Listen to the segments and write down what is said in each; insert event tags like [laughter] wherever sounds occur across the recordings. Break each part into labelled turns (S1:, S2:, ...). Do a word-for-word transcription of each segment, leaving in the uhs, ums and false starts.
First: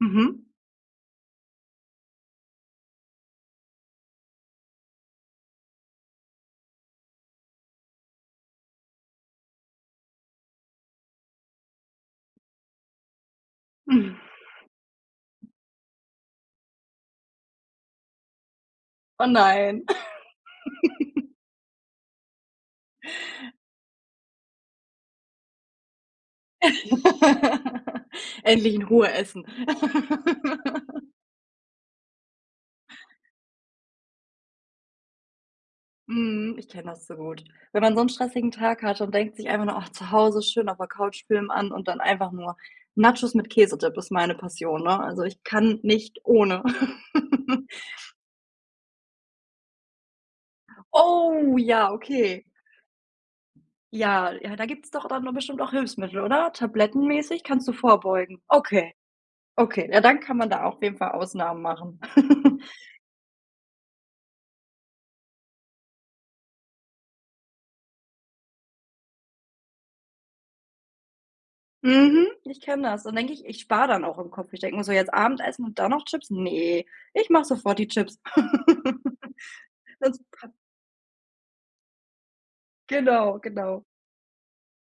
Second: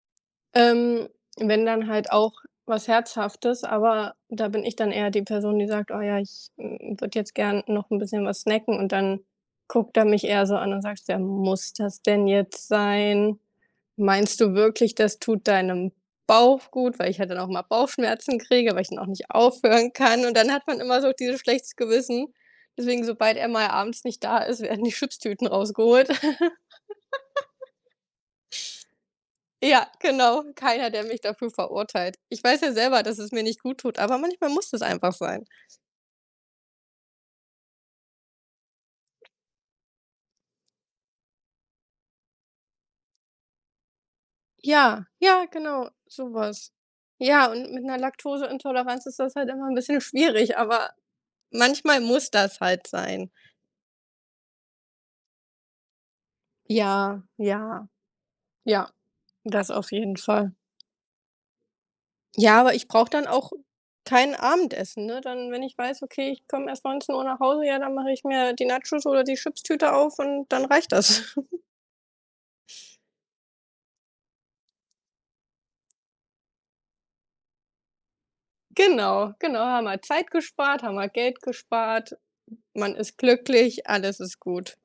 S1: Mhm.
S2: Ähm, wenn dann halt auch was Herzhaftes, aber da bin ich dann eher die Person, die sagt: „Oh ja, ich, hm, würde jetzt gerne noch 'n bisschen was snacken“ und dann guckt er mich eher so an und sagt: „Ja, muss das denn jetzt sein? Meinst du wirklich, das tut
S1: [sighs]
S2: deinem Bauch gut?“ Weil ich halt dann auch immer Bauchschmerzen kriege, weil ich dann auch
S1: Oh
S2: nicht
S1: nein.
S2: aufhören kann und dann hat man immer so auch
S1: [chuckles]
S2: dieses schlechtes Gewissen. Deswegen, sobald er mal abends nicht da ist, werden die Chipstüten rausgeholt. [laughs]
S1: [laughs] Endlich in Ruhe essen.
S2: Ja,
S1: [laughs]
S2: genau. Keiner, der mich dafür verurteilt. Ich weiß ja selber, dass es mir nicht gut tut, aber manchmal muss das einfach sein.
S1: Mhm, ich kenne das zu gut. Wenn man so 'n stressigen Tag hat und denkt sich einfach nur, ach, zu Hause schön auf der Couch, Film an und dann einfach nur Nachos mit Käsedip ist meine Passion, ne?
S2: Ja.
S1: Also, ich
S2: Ja,
S1: kann
S2: genau,
S1: nicht
S2: so
S1: ohne.
S2: was. Ja,
S1: [laughs]
S2: und mit 'ner Laktoseintoleranz ist das halt immer 'n bisschen schwierig, aber
S1: Oh ja,
S2: manchmal muss
S1: okay.
S2: das halt sein.
S1: Ja, ja da gibt's doch dann noch bestimmt auch Hilfsmittel, oder,
S2: Ja,
S1: tablettenmäßig kannst du
S2: ja.
S1: vorbeugen.
S2: Ja,
S1: Okay.
S2: das
S1: Okay,
S2: auf
S1: ja
S2: jeden
S1: dann kann man
S2: Fall.
S1: da auch auf jeden Fall Ausnahmen machen. [chuckles]
S2: Ja, aber ich brauche dann auch kein Abendessen, ne? Dann wenn ich weiß, okay, ich komm erst neunzehn Uhr nach Hause, ja, dann mache ich mir die Nachos oder die Chipstüte auf und dann reicht das. [giggles]
S1: Mhm, ich kenne das. Dann denke ich, ich spare dann auch im Kopf. Ich denke mir so: „Jetzt Abendessen und dann noch Chips? Ne, ich mache sofort die Chips.”
S2: Genau, genau.
S1: [chuckles]
S2: Haben wir
S1: Sonst,
S2: Zeit
S1: pa
S2: gespart, haben wir Geld gespart. Man ist
S1: Genau, genau.
S2: glücklich, alles ist gut.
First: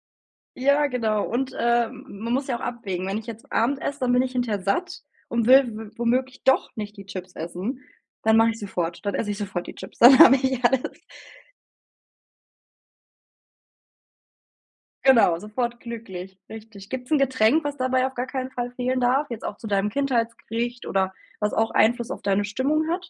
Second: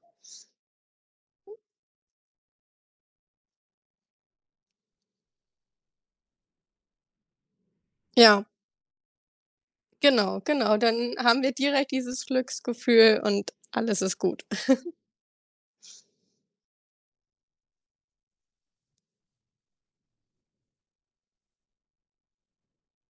S1: Ja, genau und, äh, m man muss ja auch abwägen. Wenn ich jetzt Abend esse, dann bin ich hinterher satt und will w womöglich doch nicht die Chips essen. Dann
S2: Ja.
S1: mache ich sofort dann esse ich sofort die Chips, dann habe
S2: Genau,
S1: ich
S2: genau,
S1: alles.
S2: dann haben wir direkt dieses Glücksgefühl und alles ist gut. [giggles]
S1: Genau, sofort glücklich, richtig. Gibt's 'n Getränk, was dabei auf gar keinen Fall fehlen darf, jetzt auch zu deinem Kindheitsgericht oder was auch Einfluss auf deine Stimmung hat?